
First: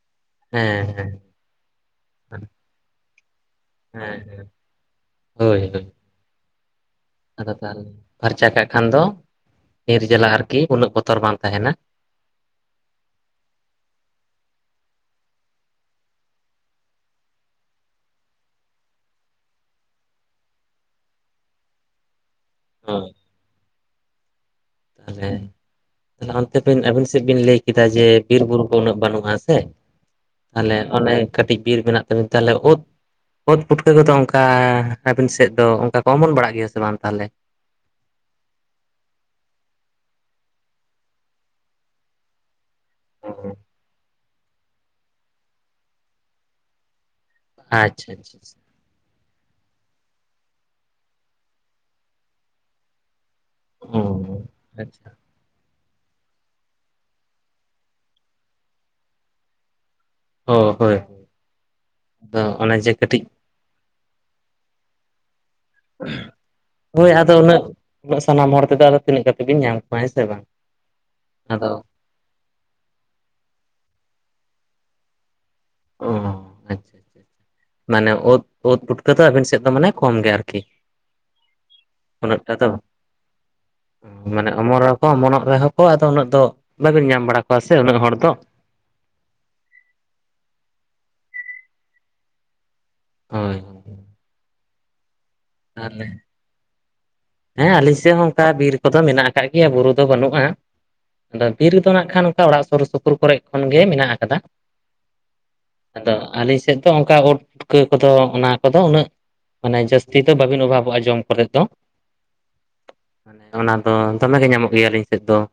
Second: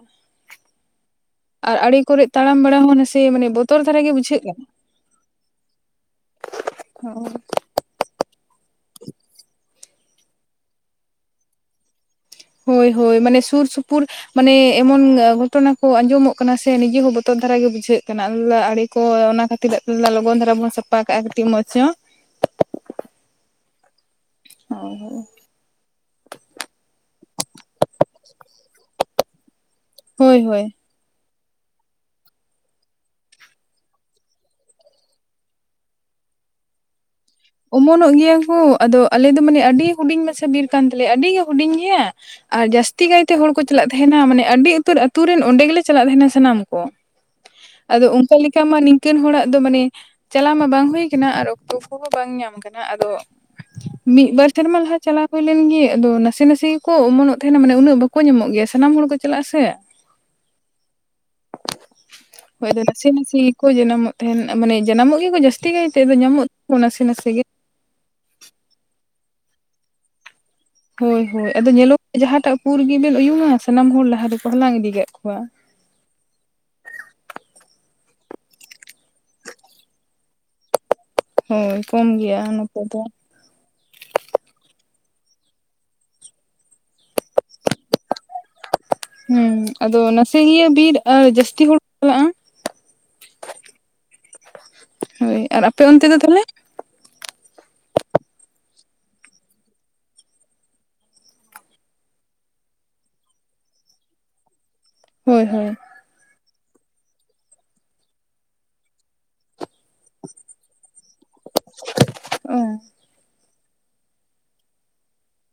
Speaker 1: ᱦᱮᱸ ᱦᱮᱸ ᱾
Speaker 2: ᱟᱨ ᱟᱲᱮ ᱠᱚᱨᱮ ᱛᱟᱲᱟᱢ ᱵᱟᱲᱟ ᱦᱚᱸ ᱱᱟᱥᱮ ᱢᱟᱱᱮ ᱵᱚᱛᱚᱨ ᱫᱷᱟᱨᱟ ᱜᱮ ᱵᱩᱡᱷᱟᱹᱜ
Speaker 1: ᱦᱮᱸ
Speaker 2: ᱠᱟᱱᱟ ᱾
Speaker 1: ᱦᱳᱭ ᱦᱳᱭ
Speaker 2: [inaudible]
Speaker 1: ᱟᱫᱚ ᱛᱟᱦᱚᱞᱮ ᱯᱷᱟᱨᱪᱟ ᱠᱟᱜ ᱠᱷᱟᱱ ᱫᱚ ᱱᱤᱨ ᱡᱟᱞᱟ ᱟᱨᱠᱤ ᱩᱱᱟᱹᱜ ᱵᱚᱛᱚᱨ ᱵᱟᱝ ᱛᱟᱦᱮᱸᱱᱟ ᱾
Speaker 2: ᱦᱚᱭ ᱦᱚᱭ ᱢᱟᱱᱮ ᱥᱩᱨ ᱥᱩᱯᱩᱨ ᱢᱟᱱᱮ ᱮᱢᱚᱱ ᱜᱷᱚᱴᱚᱱᱟ ᱠᱚ ᱟᱸᱡᱚᱢᱚᱜ ᱠᱟᱱᱟ ᱥᱮ ᱱᱤᱡᱮ ᱦᱚᱸ ᱵᱚᱛᱚᱨ ᱫᱷᱟᱨᱟ ᱜᱮ ᱵᱩᱡᱷᱟᱹᱜ ᱠᱟᱱᱟ ᱾ᱟᱫᱚ ᱞᱮ ᱟᱲᱮ ᱦᱚᱭ ᱚᱱᱟ ᱠᱷᱛᱤᱨᱟᱜ ᱛᱮ ᱞᱚᱜᱚᱱ ᱫᱷᱟᱨᱟ ᱵᱚᱱ ᱥᱟᱯᱷᱟ ᱠᱟᱜᱼᱟ ᱠᱟᱹᱴᱤᱡ ᱢᱚᱡᱽ ᱧᱚᱜ᱾
Speaker 1: ᱦᱚᱸ ᱛᱟᱦᱚᱞᱮ ᱚᱱᱛᱮ ᱟᱹᱵᱤᱱ ᱥᱮᱫ ᱵᱤᱱ ᱞᱟᱹᱭ ᱠᱮᱫᱟ ᱡᱮ ᱵᱤᱨ ᱵᱩᱨᱩ ᱠᱚ ᱩᱱᱟᱹᱜ ᱵᱟᱹᱱᱩᱜᱼᱟ ᱥᱮ
Speaker 2: ᱦᱳᱭ
Speaker 1: ᱾
Speaker 2: ᱦᱳᱭ
Speaker 1: ᱟᱞᱮ ᱚᱱᱮ ᱠᱟᱹᱴᱤᱡ ᱵᱤᱨ ᱢᱮᱱᱟᱜ ᱛᱟᱞᱮ ᱛᱮ ᱩᱫ ᱚᱛ ᱯᱩᱴᱠᱟᱹ ᱠᱚᱫᱚ ᱚᱱᱠᱟ ᱟᱹᱵᱤᱱ ᱥᱮᱫ ᱫᱚ ᱚᱱᱠᱟ ᱠᱚ ᱚᱢᱚᱱ ᱵᱟᱲᱟᱜ ᱜᱮᱭᱟ ᱥᱮ ᱵᱟᱝ ᱛᱟᱦᱚᱞᱮ?
Speaker 2: ᱚᱢᱚᱱᱚᱜ ᱜᱮᱭᱟ ᱠᱚ ᱟᱫᱚ ᱟᱞᱮ ᱫᱚ ᱢᱟᱱᱮ ᱟᱹᱰᱤ ᱦᱩᱰᱤᱧ ᱢᱟᱪᱷᱟ ᱵᱤᱨ ᱠᱟᱱ ᱛᱟᱞᱮᱭᱟ ᱟᱹᱰᱤ ᱜᱮ ᱦᱩᱰᱤᱧ ᱜᱮᱭᱟ ᱾ ᱟᱨ ᱡᱟᱹᱥᱛᱤ ᱠᱟᱭᱛᱮ ᱦᱚᱲ ᱠᱚ ᱪᱟᱞᱟᱜ ᱛᱟᱦᱮᱸᱱᱟ ᱢᱟᱱᱮ ᱟᱹᱰᱤ ᱩᱛᱟᱹᱨ ᱾ ᱟᱹᱛᱩ ᱨᱮᱱ ᱚᱸᱰᱮ ᱜᱮᱞᱮ ᱪᱟᱞᱟᱜ ᱛᱟᱦᱮᱸᱱᱟ ᱥᱟᱱᱟᱢ ᱠᱚ ᱟᱫᱚ
Speaker 1: ᱟᱪᱪᱷᱟ
Speaker 2: ᱚᱱᱠᱟ
Speaker 1: ᱟᱪᱪᱷᱟ
Speaker 2: ᱞᱮᱠᱟ ᱢᱟ ᱤᱱᱠᱟᱹᱱ ᱦᱚᱲᱟᱜ ᱫᱚ ᱢᱟᱱᱮ ᱪᱟᱞᱟᱣ ᱢᱟ ᱵᱟᱝ ᱦᱩᱭ ᱠᱟᱱᱟ ᱟᱨ ᱚᱠᱛᱚ ᱠᱚ ᱦᱚᱸ ᱵᱟᱝ ᱧᱟᱢ ᱟᱠᱟᱱᱟ ᱟᱫᱚ,
Speaker 1: ᱚ
Speaker 2: ᱢᱤᱫ ᱵᱟᱨ ᱴᱮᱨᱢᱟ ᱞᱟᱦᱟ
Speaker 1: ᱟᱪᱪᱷᱟ
Speaker 2: ᱪᱟᱞᱟᱣ ᱾ ᱦᱩᱭ ᱞᱮᱱ ᱜᱮ ᱟᱫᱚ ᱱᱟᱥᱮ ᱱᱟᱥᱮ ᱠᱚ ᱚᱢᱚᱱᱚᱜ ᱛᱟᱦᱮᱸᱱᱟ ᱢᱟᱱᱮ ᱩᱱᱟᱹᱜ ᱵᱟᱠᱚ ᱧᱟᱢᱚᱜ ᱜᱮᱭᱟ ᱥᱟᱱᱟᱢ ᱦᱚᱲ ᱠᱚ ᱪᱟᱞᱟᱜᱼᱟ ᱥᱮ ᱾
Speaker 1: ᱚ ᱦᱳᱭ ᱟᱫᱚ
Speaker 2: ᱦᱟᱭ
Speaker 1: ᱚᱱᱮ
Speaker 2: ᱫᱚ
Speaker 1: ᱡᱮ
Speaker 2: ᱱᱟᱥᱮ
Speaker 1: ᱠᱟᱹᱴᱤᱡ
Speaker 2: ᱱᱟᱥᱮ ᱾ ᱠᱚ ᱡᱟᱱᱟᱢᱚᱜ ᱛᱟᱦᱮᱸᱱ ᱢᱟᱱᱮ ᱡᱟᱱᱟᱢᱚᱜ ᱜᱮᱠᱚ ᱡᱟᱹᱥᱛᱤ ᱠᱟᱭᱛᱮ ᱧᱟᱢᱚᱜ ᱱᱟᱥᱮ
Speaker 1: ᱦᱚᱭ
Speaker 2: ᱱᱟᱥᱮ
Speaker 1: ᱟᱫᱚ
Speaker 2: ᱜᱮ
Speaker 1: ᱩᱱᱟᱹᱜ ᱥᱟᱱᱟᱢ ᱦᱚᱲ ᱛᱮᱫᱚ ᱟᱫᱚ ᱛᱤᱱᱟᱹᱜ ᱠᱟᱛᱮ ᱵᱤᱱ ᱧᱟᱢ ᱠᱚᱣᱟ ᱦᱮᱸ ᱥᱮ ᱵᱟᱝ?
Speaker 2: ᱦᱚᱭ ᱦᱚᱭ ᱟᱫᱚ ᱧᱮᱞᱚᱜ ᱡᱟᱦᱟᱸᱴᱟᱜ ᱯᱩᱨ ᱜᱤᱵᱤᱱ ᱩᱭᱩᱝᱼᱟ ᱥᱟᱱᱟᱢ ᱦᱚᱲ ᱞᱟᱦᱟ ᱨᱮ ᱠᱚ ᱦᱟᱞᱟᱝ ᱤᱫᱤ ᱠᱟᱜ ᱠᱚᱣᱟ ᱾
Speaker 1: ᱚᱸ ᱾ ᱢᱟᱱᱮ ᱚᱛ ᱚᱛ ᱯᱩᱴᱠᱟᱹ ᱫᱚ ᱟᱹᱵᱤᱱ ᱥᱮᱫ ᱫᱚ ᱢᱟᱱᱮ ᱠᱚᱢ ᱜᱮ ᱟᱨ ᱠᱤ?
Speaker 2: ᱦᱮᱸᱠᱚᱢ ᱜᱮᱭᱟ ᱱᱚᱛᱮ ᱫᱚ ᱾
Speaker 1: ᱢᱟᱱᱮ ᱚᱢᱚᱨ ᱨᱮᱦᱚᱸ ᱠᱚ ᱚᱢᱚᱱᱚᱜ ᱨᱮᱦᱚᱸ ᱠᱚ ᱟᱫᱚ ᱩᱱᱟᱹᱜ ᱫᱚ ᱵᱟᱹᱵᱤᱱ ᱧᱟᱢ ᱵᱟᱲᱟ ᱠᱚᱣᱟ ᱥᱮ ᱩᱱᱟᱹᱜ ᱦᱚᱲ ᱫᱚ?
Speaker 2: ᱦᱚᱸ ᱟᱫᱚ ᱱᱟᱥᱮᱤᱭᱟᱹ ᱵᱤᱨ ᱟᱨ ᱡᱟᱹᱥᱛᱤ ᱦᱚᱲ ᱠᱚ ᱪᱟᱞᱟᱜᱼᱟ ᱾
Speaker 1: ᱦᱚᱭ ᱾
Speaker 2: ᱦᱟᱭ ᱾
Speaker 1: ᱟᱞᱮ ᱦᱮᱸ ᱟᱞᱤᱧ ᱥᱮᱫ ᱦᱚᱸ ᱚᱱᱠᱟ ᱵᱤᱨ ᱠᱚᱫᱚ ᱢᱮᱱᱟᱜ ᱟᱠᱟᱫ ᱜᱮᱭᱟ ᱵᱩᱨᱩ ᱫᱚ ᱵᱟᱹᱱᱩᱜᱼᱟ ᱾ ᱟᱫᱚ ᱵᱤᱨ ᱨᱮᱫᱚ ᱱᱟᱜ ᱠᱷᱟᱱ ᱚᱱᱠᱟ ᱚᱲᱟᱜ ᱥᱩᱨ ᱥᱩᱯᱩᱨ ᱠᱚᱨᱮ ᱠᱷᱚᱱ ᱜᱮ ᱢᱮᱱᱟᱜ ᱟᱠᱟᱫᱟ ᱾
Speaker 2: ᱦᱟᱭ ᱦᱚᱭ ᱾
Speaker 1: ᱟᱫᱚ ᱟᱹᱞᱤᱧ ᱥᱮᱫ ᱫᱚ ᱚᱱᱠᱟ ᱩᱫ ᱯᱩᱴᱠᱟᱹ ᱠᱚᱫᱚ ᱚᱱᱟ ᱠᱚᱫᱚ ᱩᱱᱟᱹᱜ ᱢᱟᱱᱮ ᱾ ᱛᱤ ᱫᱚ ᱵᱟᱹᱵᱤᱱ ᱚᱵᱷᱟᱵᱚᱜᱼᱟ ᱡᱚᱢ ᱠᱚᱨᱮ ᱫᱚ?
Speaker 2: ᱚ
Speaker 1: ᱚᱱᱟ ᱫᱚ ᱫᱚᱢᱮ ᱜᱮ ᱧᱟᱢᱚᱜ ᱜᱮᱭᱟ ᱟᱹᱞᱤᱧ ᱥᱮᱫ ᱫᱚ ᱾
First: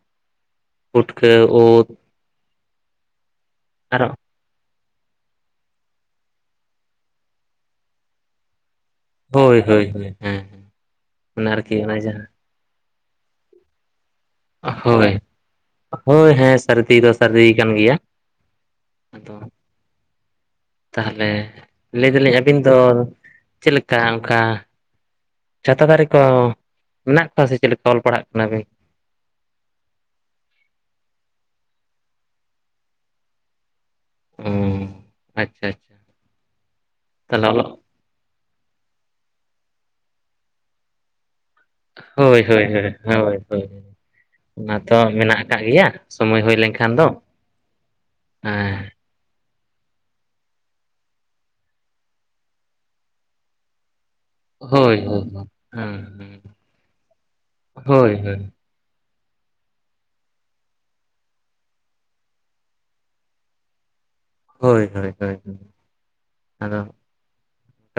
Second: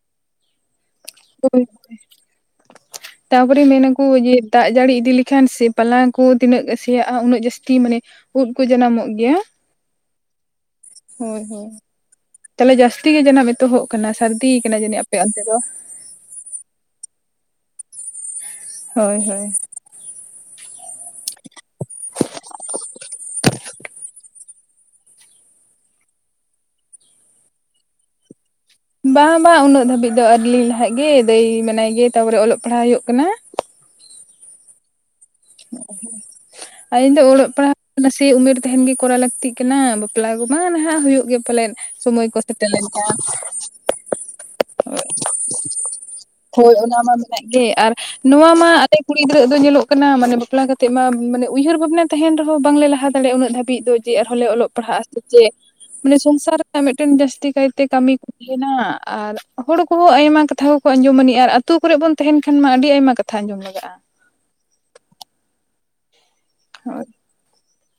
Speaker 2: ᱛᱟᱯᱚᱨᱮ ᱢᱮᱱᱟᱠᱚ
Speaker 1: ᱟᱨᱚ
Speaker 2: ᱡᱮ, ᱫᱟᱜ ᱡᱟᱹᱲᱤ ᱤᱫᱤ ᱞᱮᱠᱷᱟᱱ ᱥᱮ ᱯᱟᱞᱟ ᱠᱚ ᱛᱤᱱᱟᱹᱜ ᱥᱮᱭᱟᱜᱼᱟ ᱩᱱᱟᱹᱜ ᱡᱟᱹᱥᱛᱤ ᱢᱟᱱᱮ ᱩᱫ ᱠᱚ ᱡᱟᱱᱟᱢᱚᱜ ᱜᱮᱭᱟ ᱾
Speaker 1: ᱦᱚᱭ ᱦᱚᱭ ᱦᱚᱭ ᱦᱮᱸ ᱾
Speaker 2: ᱦᱚᱭ ᱦᱚᱭ ᱛᱟᱦᱚᱞᱮ ᱡᱟᱹᱥᱛᱤ ᱜᱮ ᱡᱟᱱᱟᱢ ᱮᱛᱚᱦᱚᱵ ᱠᱟᱱᱟ ᱥᱟᱹᱨᱫᱤ ᱠᱟᱱᱟ ᱡᱟᱹᱱᱤᱡ ᱟᱯᱮ ᱚᱱᱛᱮ ᱫᱚ?
Speaker 1: ᱦᱚᱭ ᱦᱮᱸ ᱥᱟᱹᱨᱫᱤ ᱫᱚ ᱥᱟᱹᱨᱫᱤ ᱠᱟᱱ ᱜᱮᱭᱟ ᱾
Speaker 2: ᱦᱚᱭ ᱦᱚᱭ ᱾
Speaker 1: ᱛᱟᱦᱚᱞᱮ ᱞᱟᱹᱭ ᱫᱟᱞᱤᱧ ᱟᱹᱵᱤᱱ ᱫᱚ ᱪᱮᱫ ᱞᱮᱠᱟ ᱚᱱᱠᱟ? ᱪᱷᱟᱛᱟ ᱫᱟᱨᱮ ᱠᱚ ᱢᱮᱱᱟᱜ ᱠᱚᱣᱟ ᱥᱮ ᱪᱮᱫ ᱞᱮᱠᱟ ᱚᱞ ᱯᱟᱲᱦᱟᱜ ᱠᱟᱱᱟ ᱵᱤᱱ?
Speaker 2: ᱵᱟᱝ ᱵᱟᱝ ᱩᱱᱟᱹᱜ ᱫᱷᱟᱹᱵᱤᱡ ᱫᱚ ᱟᱹᱣᱨᱤ ᱞᱤᱧ ᱞᱟᱦᱟᱜ ᱜᱮ ᱫᱟᱹᱭ ᱢᱮᱱᱟᱭ ᱜᱮ ᱛᱟᱯᱚᱨᱮ ᱚᱞᱚᱜ ᱯᱟᱲᱦᱟᱜ ᱦᱩᱭᱩᱜ ᱠᱟᱱᱟ ᱾
Speaker 1: ᱚᱸ
Speaker 2: ᱟᱞᱤᱧ ᱫᱚ ᱚᱞᱚᱜ ᱯᱟᱲᱦᱟᱵ, ᱱᱟᱥᱮ ᱩᱢᱮᱨ ᱛᱟᱸᱦᱮᱱ ᱜᱮ ᱠᱚᱨᱟᱣ ᱞᱟᱹᱠᱛᱤᱜ ᱠᱟᱱᱟ ᱵᱟᱯᱞᱟ ᱠᱚᱢᱟ ᱱᱟᱦᱟᱜ ᱦᱩᱭᱩᱜ ᱜᱮ ᱯᱟᱞᱮᱱ, ᱥᱚᱢᱚᱭ ᱠᱚ
Speaker 1: ᱦᱳᱭ ᱦᱳᱭ
Speaker 2: ᱥᱮᱴᱮᱨ ᱞᱮᱱᱠᱷᱟᱱ,
Speaker 1: ᱦᱳᱭ ᱦᱳᱭ ᱚᱱᱟ ᱛᱚ ᱢᱮᱱᱟᱜ ᱟᱠᱟᱫ ᱜᱮᱭᱟ ᱥᱚᱢᱚᱭ ᱦᱩᱭ
Speaker 2: ᱦᱳᱭ
Speaker 1: ᱞᱮᱱᱠᱷᱟᱱ
Speaker 2: ᱚᱱᱟ
Speaker 1: ᱫᱚ
Speaker 2: ᱢᱟ ᱢᱮᱱᱟᱜ ᱜᱮ ᱟᱨ ᱱᱚᱣᱟ ᱢᱟ
Speaker 1: ᱦᱮᱸ
Speaker 2: ᱟᱞᱮ ᱠᱩᱲᱤ ᱜᱤᱫᱽᱨᱟᱹ ᱫᱚ ᱧᱮᱞᱚᱜ ᱠᱟᱱᱟ ᱢᱟᱱᱮ ᱵᱟᱯᱞᱟ ᱠᱟᱛᱮᱫ ᱢᱟ ᱢᱟᱱᱮ ᱩᱭᱦᱟᱹᱨ ᱵᱷᱟᱵᱽᱱᱟ ᱛᱟᱸᱦᱮᱱ ᱨᱮᱦᱚᱸ ᱵᱟᱝᱞᱮ ᱞᱟᱦᱟ ᱫᱟᱲᱮᱭᱟᱜ-ᱟ, ᱩᱱᱟᱹᱜ ᱫᱷᱟᱹᱵᱤᱡ ᱫᱚ᱾ ᱪᱮᱫ ᱟᱨ ᱦᱚᱞᱮ ᱚᱞᱚᱜ
Speaker 1: ᱦᱳᱭ
Speaker 2: ᱯᱟᱲᱦᱟᱜ-ᱟ
Speaker 1: ᱦᱳᱭ
Speaker 2: ᱥᱮ ᱪᱮᱫ,
Speaker 1: ᱦᱮᱸ
Speaker 2: ᱢᱟᱱᱮ ᱥᱚᱝᱥᱟᱨ ᱨᱮᱱᱟᱜ ᱢᱤᱫᱴᱮᱱ ᱡᱟᱹᱥᱛᱤ ᱠᱟᱭᱛᱮ
Speaker 1: ᱦᱳᱭ
Speaker 2: ᱠᱟᱹᱢᱤ ᱠᱚ
Speaker 1: ᱦᱳᱭ
Speaker 2: ᱛᱟᱸᱦᱮᱱᱟ ᱾ ᱟᱨ ᱦᱚᱲ ᱠᱚᱦᱚᱸ ᱟᱭᱢᱟ ᱠᱟᱛᱷᱟ ᱠᱚᱠᱚ ᱟᱸᱡᱚᱢᱟᱹᱱᱤᱡ ᱟ ᱟᱨ ᱟᱛᱳ ᱠᱚᱨᱮ ᱵᱚᱱ ᱛᱟᱸᱦᱮᱱ ᱠᱷᱟᱱ ᱢᱟ ᱟᱹᱰᱤ ᱟᱭᱢᱟ ᱠᱟᱛᱷᱟ ᱟᱸᱡᱚᱢ ᱞᱟᱜᱟᱜ-ᱟ᱾
Speaker 1: ᱦᱳᱭ ᱦᱳᱭ ᱦᱳᱭ ᱟᱫᱚ,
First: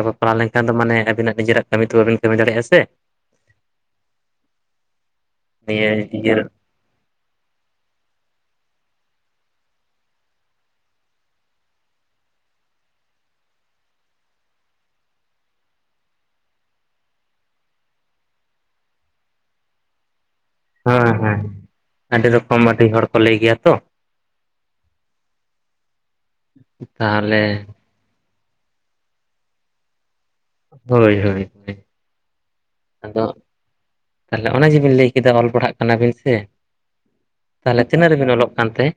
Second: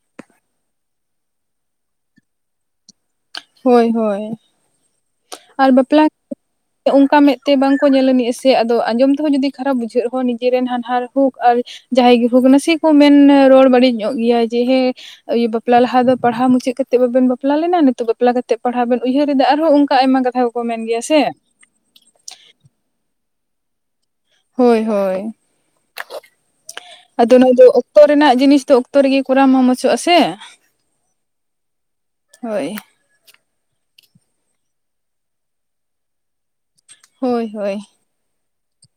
Speaker 1: ᱵᱟᱯᱞᱟ ᱞᱮᱱᱠᱷᱟᱱ ᱫᱚ ᱢᱟᱱᱮ ᱟᱵᱤᱱᱟᱜ ᱱᱤᱡᱮᱨᱟᱜ ᱠᱟᱹᱢᱤ ᱛᱚ ᱵᱟᱝᱵᱤᱱ ᱠᱟᱹᱢᱤ ᱫᱟᱲᱮᱭᱟᱜ-ᱟ ᱥᱮ,
Speaker 2: ᱦᱳᱭ ᱦᱳᱭ ᱟᱨ
Speaker 1: ᱱᱤᱭᱟᱹ
Speaker 2: ᱵᱟᱯᱞᱟ
Speaker 1: ᱤᱭᱟᱹ
Speaker 2: ᱚᱱᱠᱟ ᱢᱮᱫ ᱛᱮ ᱵᱟᱝ ᱠᱚ ᱧᱮᱞ ᱟᱹᱱᱤᱡ ᱟ ᱥᱮ ᱟᱫᱚ ᱟᱸᱡᱚᱢ ᱛᱮᱦᱚᱸ ᱡᱩᱫᱤ ᱠᱷᱟᱨᱟᱯ ᱵᱩᱡᱷᱟᱹᱜ ᱨᱮᱦᱚᱸ ᱱᱤᱡᱮᱨᱱ ᱦᱟᱱᱦᱟᱨ ᱦᱩᱠ ᱟᱨ, ᱡᱟᱦᱟᱸᱭ ᱜᱮ ᱱᱟᱥᱮᱠᱚ ᱢᱮᱱ ᱨᱚᱲ ᱵᱟᱹᱲᱤᱡ ᱧᱚᱜ ᱜᱮᱭᱟ ᱡᱮ ᱦᱮᱸ, ᱟᱭᱩ ᱵᱟᱯᱞᱟ ᱞᱟᱦᱟ ᱫᱚ ᱯᱟᱲᱦᱟᱣ ᱢᱩᱪᱟᱹᱫ ᱠᱟᱛᱮᱜ ᱵᱟᱵᱮᱱ ᱵᱟᱯᱞᱟ ᱞᱮᱱᱟ, ᱱᱤᱛᱚᱜ ᱵᱟ ᱵᱟᱯᱞᱟ ᱠᱟᱛᱮᱫ ᱯᱟᱲᱦᱟᱣ ᱵᱮᱱ ᱩᱭᱦᱟᱹᱨᱮᱫᱟ ᱟᱨᱦᱚᱸ ᱚᱱᱠᱟ ᱟᱭᱢᱟ ᱠᱟᱛᱷᱟ, ᱠᱚᱠᱚ ᱢᱮᱱ ᱜᱮᱭᱟ
Speaker 1: ᱦᱮᱸ
Speaker 2: ᱥᱮ
Speaker 1: ᱦᱮᱸ, ᱟᱹᱰᱤ ᱨᱚᱠᱚᱢ ᱟᱹᱰᱤ ᱦᱚᱲ ᱠᱚ ᱞᱟᱹᱭ ᱜᱮᱭᱟ ᱛᱚ,
Speaker 2: ᱦᱳᱭ ᱦᱳᱭ ᱟᱫᱚ
Speaker 1: ᱛᱟᱦᱚᱞᱮ
Speaker 2: ᱚᱱᱟ ᱫᱚ, ᱚᱠᱛᱚ ᱨᱮᱱᱟᱜ ᱡᱤᱱᱤᱥ ᱫᱚ ᱚᱠᱛᱚ ᱨᱮᱜᱮ ᱠᱚᱨᱟᱣ ᱢᱟ ᱢᱚᱸᱡᱚᱜ ᱟᱥᱮ,
Speaker 1: ᱦᱳᱭ ᱦᱳᱭ, ᱟᱫᱚ ᱛᱟᱸᱦᱚᱞᱮ ᱚᱱᱟ ᱡᱮᱵᱤᱱ ᱞᱟᱹᱭ ᱠᱮᱫᱟ ᱚᱞ ᱯᱟᱲᱦᱟᱜ ᱠᱟᱱᱟᱵᱤᱱ ᱥᱮ,
Speaker 2: ᱦᱳᱭ ᱦᱳᱭ
Speaker 1: ᱛᱟᱦᱞᱮ ᱛᱤᱱᱟᱹᱜ ᱨᱮᱵᱤᱱ ᱚᱞᱚᱜ ᱠᱟᱱᱛᱮ?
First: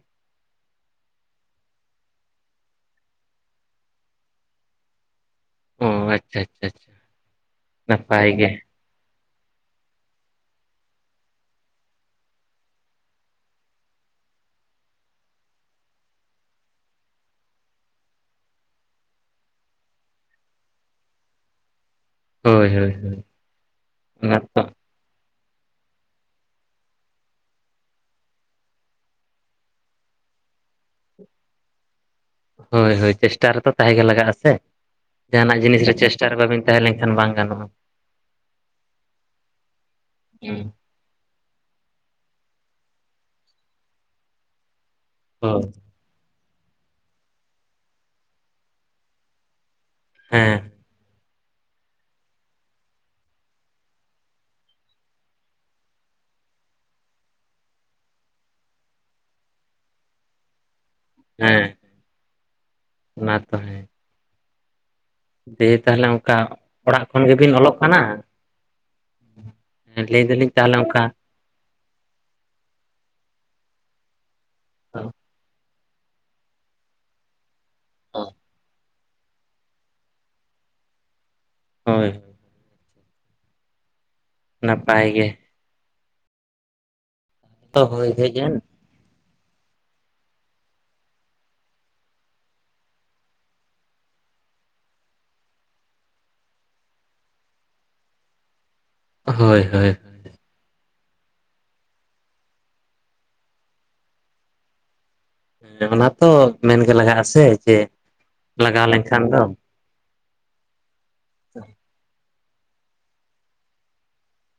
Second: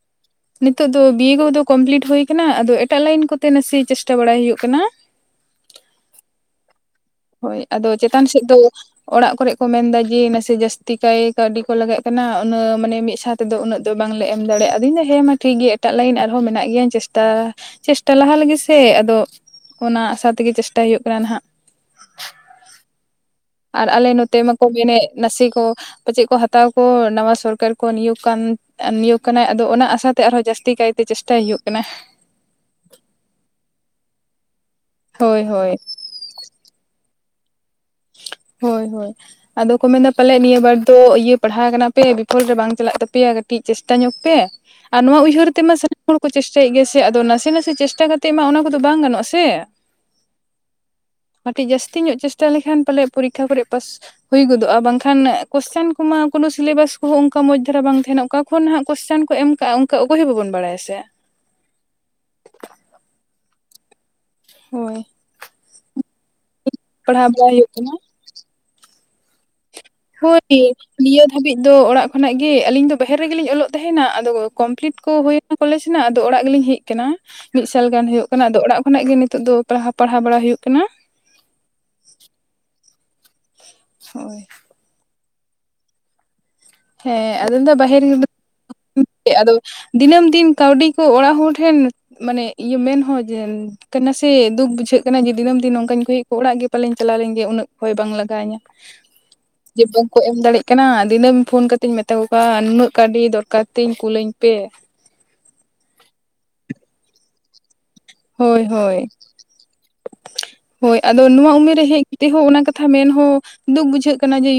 Speaker 2: ᱱᱤᱛᱚᱜ ᱫᱚ ᱵᱤᱭᱮ ᱠᱚᱫᱚ ᱠᱚᱢᱯᱞᱤᱴ ᱦᱳᱭ ᱟᱠᱟᱱᱟ ᱟᱫᱚ ᱮᱴᱟᱜ ᱞᱟᱭᱤᱱ ᱠᱚᱛᱮ ᱱᱟᱥᱮ ᱪᱮᱥᱴᱟ ᱵᱟᱲᱟᱭ ᱦᱩᱭᱩᱜ ᱠᱟᱱᱟ᱾
Speaker 1: ᱚ ᱟᱪᱪᱷᱟ ᱟᱪᱪᱷᱟ,
Speaker 2: ᱦᱳᱭ ᱟᱫᱚ ᱪᱮᱛᱟᱱ
Speaker 1: ᱱᱟᱯᱟᱭ
Speaker 2: ᱥᱮᱫ
Speaker 1: ᱜᱮ
Speaker 2: ᱫᱚ, ᱚᱲᱟᱜ ᱠᱚᱨᱮ ᱠᱚ ᱢᱮᱱᱫᱟ ᱡᱮ ᱱᱟᱥᱮ ᱡᱟᱹᱥᱛᱤ ᱠᱟᱭ ᱠᱟᱹᱣᱰᱤ ᱠᱚ ᱞᱟᱜᱟᱜ ᱠᱟᱱᱟ ᱩᱱᱟᱹ ᱢᱟᱱᱮ ᱢᱤᱫ ᱥᱟᱛ, ᱛᱮᱫᱚ ᱩᱱᱟᱹᱜ ᱫᱚ ᱵᱟᱝᱞᱮ ᱮᱢ ᱫᱟᱲᱮᱭᱟᱜ-ᱟ᱾ ᱟᱫᱚᱧ ᱫᱚ ᱦᱮᱸ ᱢᱟ ᱴᱷᱤᱠ ᱜᱮᱭᱟ ᱮᱴᱟᱜ ᱞᱟᱭᱤᱱ ᱟᱨᱦᱚᱸ ᱢᱮᱱᱟᱜ ᱜᱮᱭᱟ ᱤᱧ ᱪᱮᱥᱴᱟ, ᱪᱮᱥᱴᱟ ᱞᱟᱦᱟ ᱞᱮᱜᱮ ᱥᱮ ᱟᱫᱚ ᱚᱱᱟ ᱟᱥᱟ ᱛᱮᱜᱮ ᱪᱮᱥᱴᱟᱭ ᱦᱩᱭᱩᱜ ᱠᱟᱱᱟ ᱱᱟᱦᱟᱜ,
Speaker 1: ᱦᱳᱭ ᱦᱳᱭ ᱦᱳᱭ,
Speaker 2: ᱟᱨ ᱟᱞᱮ
Speaker 1: ᱚᱱᱟ
Speaker 2: ᱱᱚᱛᱮ
Speaker 1: ᱛᱚ
Speaker 2: ᱢᱟᱠᱚ ᱢᱮᱱᱮᱫ ᱱᱟᱥᱮ ᱠᱚ, ᱯᱟᱪᱮᱫ ᱠᱚ ᱦᱟᱛᱟᱣ ᱠᱚ ᱱᱟᱣᱟ ᱥᱚᱨᱠᱟᱨ ᱠᱚ ᱱᱤᱭᱳᱜ ᱠᱟᱱ ᱱᱤᱭᱳᱜ ᱠᱟᱱᱟᱭ ᱟᱫᱚ ᱚᱱᱟ ᱟᱥᱟᱛᱮ ᱟᱨᱦᱚᱸ ᱡᱟᱹᱥᱛᱤ ᱠᱟᱭᱛᱮ, ᱪᱮᱥᱴᱟ ᱦᱩᱭᱩᱜ ᱠᱟᱱᱟ᱾
Speaker 1: ᱦᱳᱭ ᱦᱳᱭ ᱪᱮᱥᱴᱟ ᱨᱮᱫᱚ ᱛᱟᱦᱮᱸ ᱜᱮ ᱞᱟᱜᱟᱜ-ᱟ ᱥᱮ
Speaker 2: ᱦᱳᱭ
Speaker 1: ᱡᱟᱸᱦᱟᱱᱟᱜ
Speaker 2: ᱦᱳᱭ
Speaker 1: ᱡᱤᱱᱤᱥ ᱨᱮ ᱪᱮᱥ, ᱴᱟ ᱨᱮ ᱵᱟᱵᱤᱱ ᱛᱟᱸᱦᱮ ᱞᱮᱱᱠᱷᱟᱱ ᱵᱟᱝ ᱜᱟᱱᱚᱜ-ᱟ᱾
Speaker 2: ᱦᱳᱭ ᱦᱳᱭ ᱟᱫᱚ ᱠᱚ ᱢᱮᱱᱟ ᱯᱟᱞᱮᱫ ᱱᱤᱭᱟᱹ ᱵᱟᱨ, ᱛᱚ ᱤᱭᱟᱹ ᱯᱟᱲᱦᱟᱣ ᱠᱟᱱᱟ ᱯᱮ ᱵᱤᱯᱷᱚᱞ ᱫᱚ ᱵᱟᱝ ᱪᱟᱞᱟᱜ ᱛᱟᱯᱮᱭᱟ ᱠᱟᱹᱴᱤᱡ ᱪᱮᱥᱴᱟ ᱧᱚᱜ ᱯᱮ᱾ ᱟᱨ ᱱᱚᱣᱟ ᱩᱭᱦᱟᱹᱨ
Speaker 1: ᱦᱳᱭ
Speaker 2: ᱛᱮᱢᱟ ᱥᱟᱨᱤ ᱦᱚᱲ ᱠᱚ ᱪᱮᱥᱴᱟᱭᱮᱫ ᱜᱮᱭᱟ ᱥᱮ ᱟᱫᱚ ᱱᱟᱥᱮ ᱱᱟᱥᱮ ᱪᱮᱥᱴᱟ ᱠᱟᱛᱮᱫ ᱢᱟ ᱚᱱᱟ ᱠᱚᱫᱚ ᱵᱟᱝ ᱜᱟᱱᱚᱜ-ᱟ ᱥᱮ,
Speaker 1: ᱦᱮᱸ
Speaker 2: ᱠᱟᱹᱴᱤᱡ ᱡᱟᱹᱥᱛᱤ ᱧᱚᱜ ᱪᱮᱥᱴᱟ ᱞᱮᱠᱷᱟᱱ ᱯᱟᱞᱮᱜ ᱯᱚᱨᱤᱠᱷᱟ ᱠᱚᱨᱮ ᱯᱟᱥ ᱦᱩᱭ ᱜᱚᱫᱚᱜ-ᱟ ᱾ᱵᱟᱝᱠᱷᱟᱱ ᱠᱚᱥᱪᱮᱱ ᱠᱚᱦᱚ ᱠᱳᱱᱳ ᱥᱤᱞᱮᱵᱟᱥ ᱠᱚᱦᱚᱸ ᱚᱱᱠᱟ ᱢᱚᱡᱽ ᱫᱷᱟᱨᱟ ᱵᱟᱝ ᱛᱟᱸᱦᱮᱱᱟ ᱚᱠᱟ᱾ ᱠᱷᱚᱱ ᱱᱟᱦᱟᱜ ᱠᱚᱥᱪᱟᱱ ᱠᱚ ᱮᱢ ᱠᱟᱜ-ᱟ ᱾ᱚᱱᱠᱟ ᱚᱠᱚᱭ ᱦᱚᱸ ᱵᱟᱵᱚᱱ ᱵᱟᱲᱟᱭᱟ ᱥᱮ,
Speaker 1: ᱦᱮᱸ ᱢᱟ ᱛᱚ
Speaker 2: ᱦᱳᱭ,
Speaker 1: ᱫᱟᱹᱭ ᱛᱟᱸᱦᱞᱮ ᱚᱱᱠᱟ ᱚᱲᱟᱜ ᱠᱷᱚᱱ
Speaker 2: ᱯᱟᱲᱦᱟᱣ ᱵᱟᱲᱟᱭ
Speaker 1: ᱜᱮᱵᱤᱱ
Speaker 2: ᱦᱩᱭᱩᱜ
Speaker 1: ᱚᱞᱚᱜ ᱠᱟᱱᱟ᱾ ᱞᱟᱹᱭ
Speaker 2: ᱦᱳᱭ
Speaker 1: ᱫᱟᱞᱤᱧ ᱛᱟᱦᱚᱞᱮ ᱚᱱᱠᱟ
Speaker 2: ᱱᱤᱭᱟᱹᱫ, ᱱᱤᱛ ᱦᱟᱹᱵᱤᱡ ᱫᱚ ᱚᱲᱟᱜ ᱠᱷᱚᱱᱟᱜ ᱜᱮ ᱟᱹᱞᱤᱧ ᱫᱚ ᱵᱟᱦᱮᱨ ᱨᱮᱜᱮᱞᱤᱧ ᱚᱞᱚᱜ ᱛᱟᱦᱮᱱᱟ ᱟᱫᱚ ᱠᱚᱢᱯᱞᱤᱴ ᱠᱚ ᱦᱩᱭᱮᱱᱟ ᱠᱚᱞᱮᱡᱽ ᱨᱮᱱᱟᱜ ᱟᱫᱚ ᱚᱲᱟᱜ ᱜᱮᱞᱤᱧ ᱦᱮᱡ ᱟᱠᱟᱱᱟ ᱢᱤᱫ ᱥᱟᱞ ᱜᱟᱱ ᱦᱩᱭᱩᱜ ᱠᱟᱱᱟ ᱟᱫᱚ ᱚᱲᱟᱜ ᱠᱷᱚᱱᱟᱜ ᱜᱮ ᱱᱤᱛᱚᱜ ᱫᱚ ᱯᱟᱲᱦᱟᱣ ᱯᱟᱲᱦᱟᱣ ᱵᱟᱲᱟ ᱦᱩᱭᱩᱜ ᱠᱟᱱᱟ᱾
Speaker 1: ᱦᱳᱭ,
Speaker 2: ᱦᱳᱭ᱾
Speaker 1: ᱱᱟᱯᱟᱭ ᱜᱮ᱾
Speaker 2: ᱦᱮᱸ ᱟᱫᱚᱧ ᱞᱟᱹᱭ ᱫᱟ
Speaker 1: ᱛᱚ
Speaker 2: ᱵᱟᱦᱤᱨ
Speaker 1: ᱦᱳᱭ ᱦᱮᱡ ᱮᱱ
Speaker 2: ᱟᱫᱚ ᱫᱤᱱᱟᱹᱢ ᱫᱤᱱ ᱠᱟᱹᱣᱰᱤ ᱠᱚ ᱚᱲᱟᱜ ᱦᱚᱲ ᱴᱷᱮᱱ ᱢᱟᱱᱮ ᱤᱭᱟᱹ ᱢᱮᱱᱦᱚ ᱡᱮ ᱠᱟᱱᱟ ᱥᱮ ᱫᱩᱠ ᱵᱩᱡᱷᱟᱹᱜ ᱡᱮ ᱫᱤᱱᱟᱹᱢ ᱫᱤᱱ ᱱᱚᱝᱠᱟᱧ ᱠᱷᱩᱭᱮᱜ ᱠᱚ, ᱚᱲᱟᱜ ᱜᱮ ᱯᱟᱞᱮᱧ ᱪᱟᱞᱟᱣ ᱞᱮᱱ ᱜᱮ ᱩᱱᱟᱹᱜ ᱠᱷᱚᱭ ᱵᱟᱝ ᱞᱟᱜᱟᱣ ᱤᱧᱟᱹ᱾
Speaker 1: ᱦᱳᱭ
Speaker 2: ᱡᱮ
Speaker 1: ᱦᱳᱭ
Speaker 2: ᱵᱟᱝᱠᱚ ᱮᱢ ᱫᱟᱲᱮᱜ ᱠᱟᱱᱟ ᱫᱤᱱᱟᱹᱢ ᱯᱷᱳᱱ ᱠᱟᱛᱮᱧ ᱢᱮᱛᱟ ᱠᱚ ᱠᱟᱱ ᱱᱩᱱᱟᱹᱜ ᱠᱟᱹᱶᱰᱤ ᱫᱚᱨᱠᱟᱨ ᱛᱤᱧ ᱠᱩᱞᱟᱹᱧ ᱯᱮ᱾
Speaker 1: ᱦᱮᱸ ᱚᱱᱟ ᱛᱚ ᱢᱮᱱᱜᱮ ᱞᱟᱜᱟᱜᱼᱟ ᱥᱮ ᱡᱮ
Speaker 2: ᱦᱳᱭ
Speaker 1: ᱞᱟᱜᱟᱣ
Speaker 2: ᱦᱳᱭ
Speaker 1: ᱞᱮᱱᱠᱷᱟᱱ ᱫᱚ᱾
Speaker 2: ᱦᱳᱭ ᱟᱫᱚ ᱱᱚᱣᱟ ᱩᱢᱮᱨ ᱨᱮ ᱦᱮᱡ ᱠᱟᱛᱮ ᱦᱚᱸ ᱚᱱᱟ ᱠᱟᱛᱷᱟ ᱢᱮᱱᱦᱚ ᱫᱩᱠ ᱵᱩᱡᱷᱟᱹᱜ ᱠᱟᱱᱟ ᱡᱮ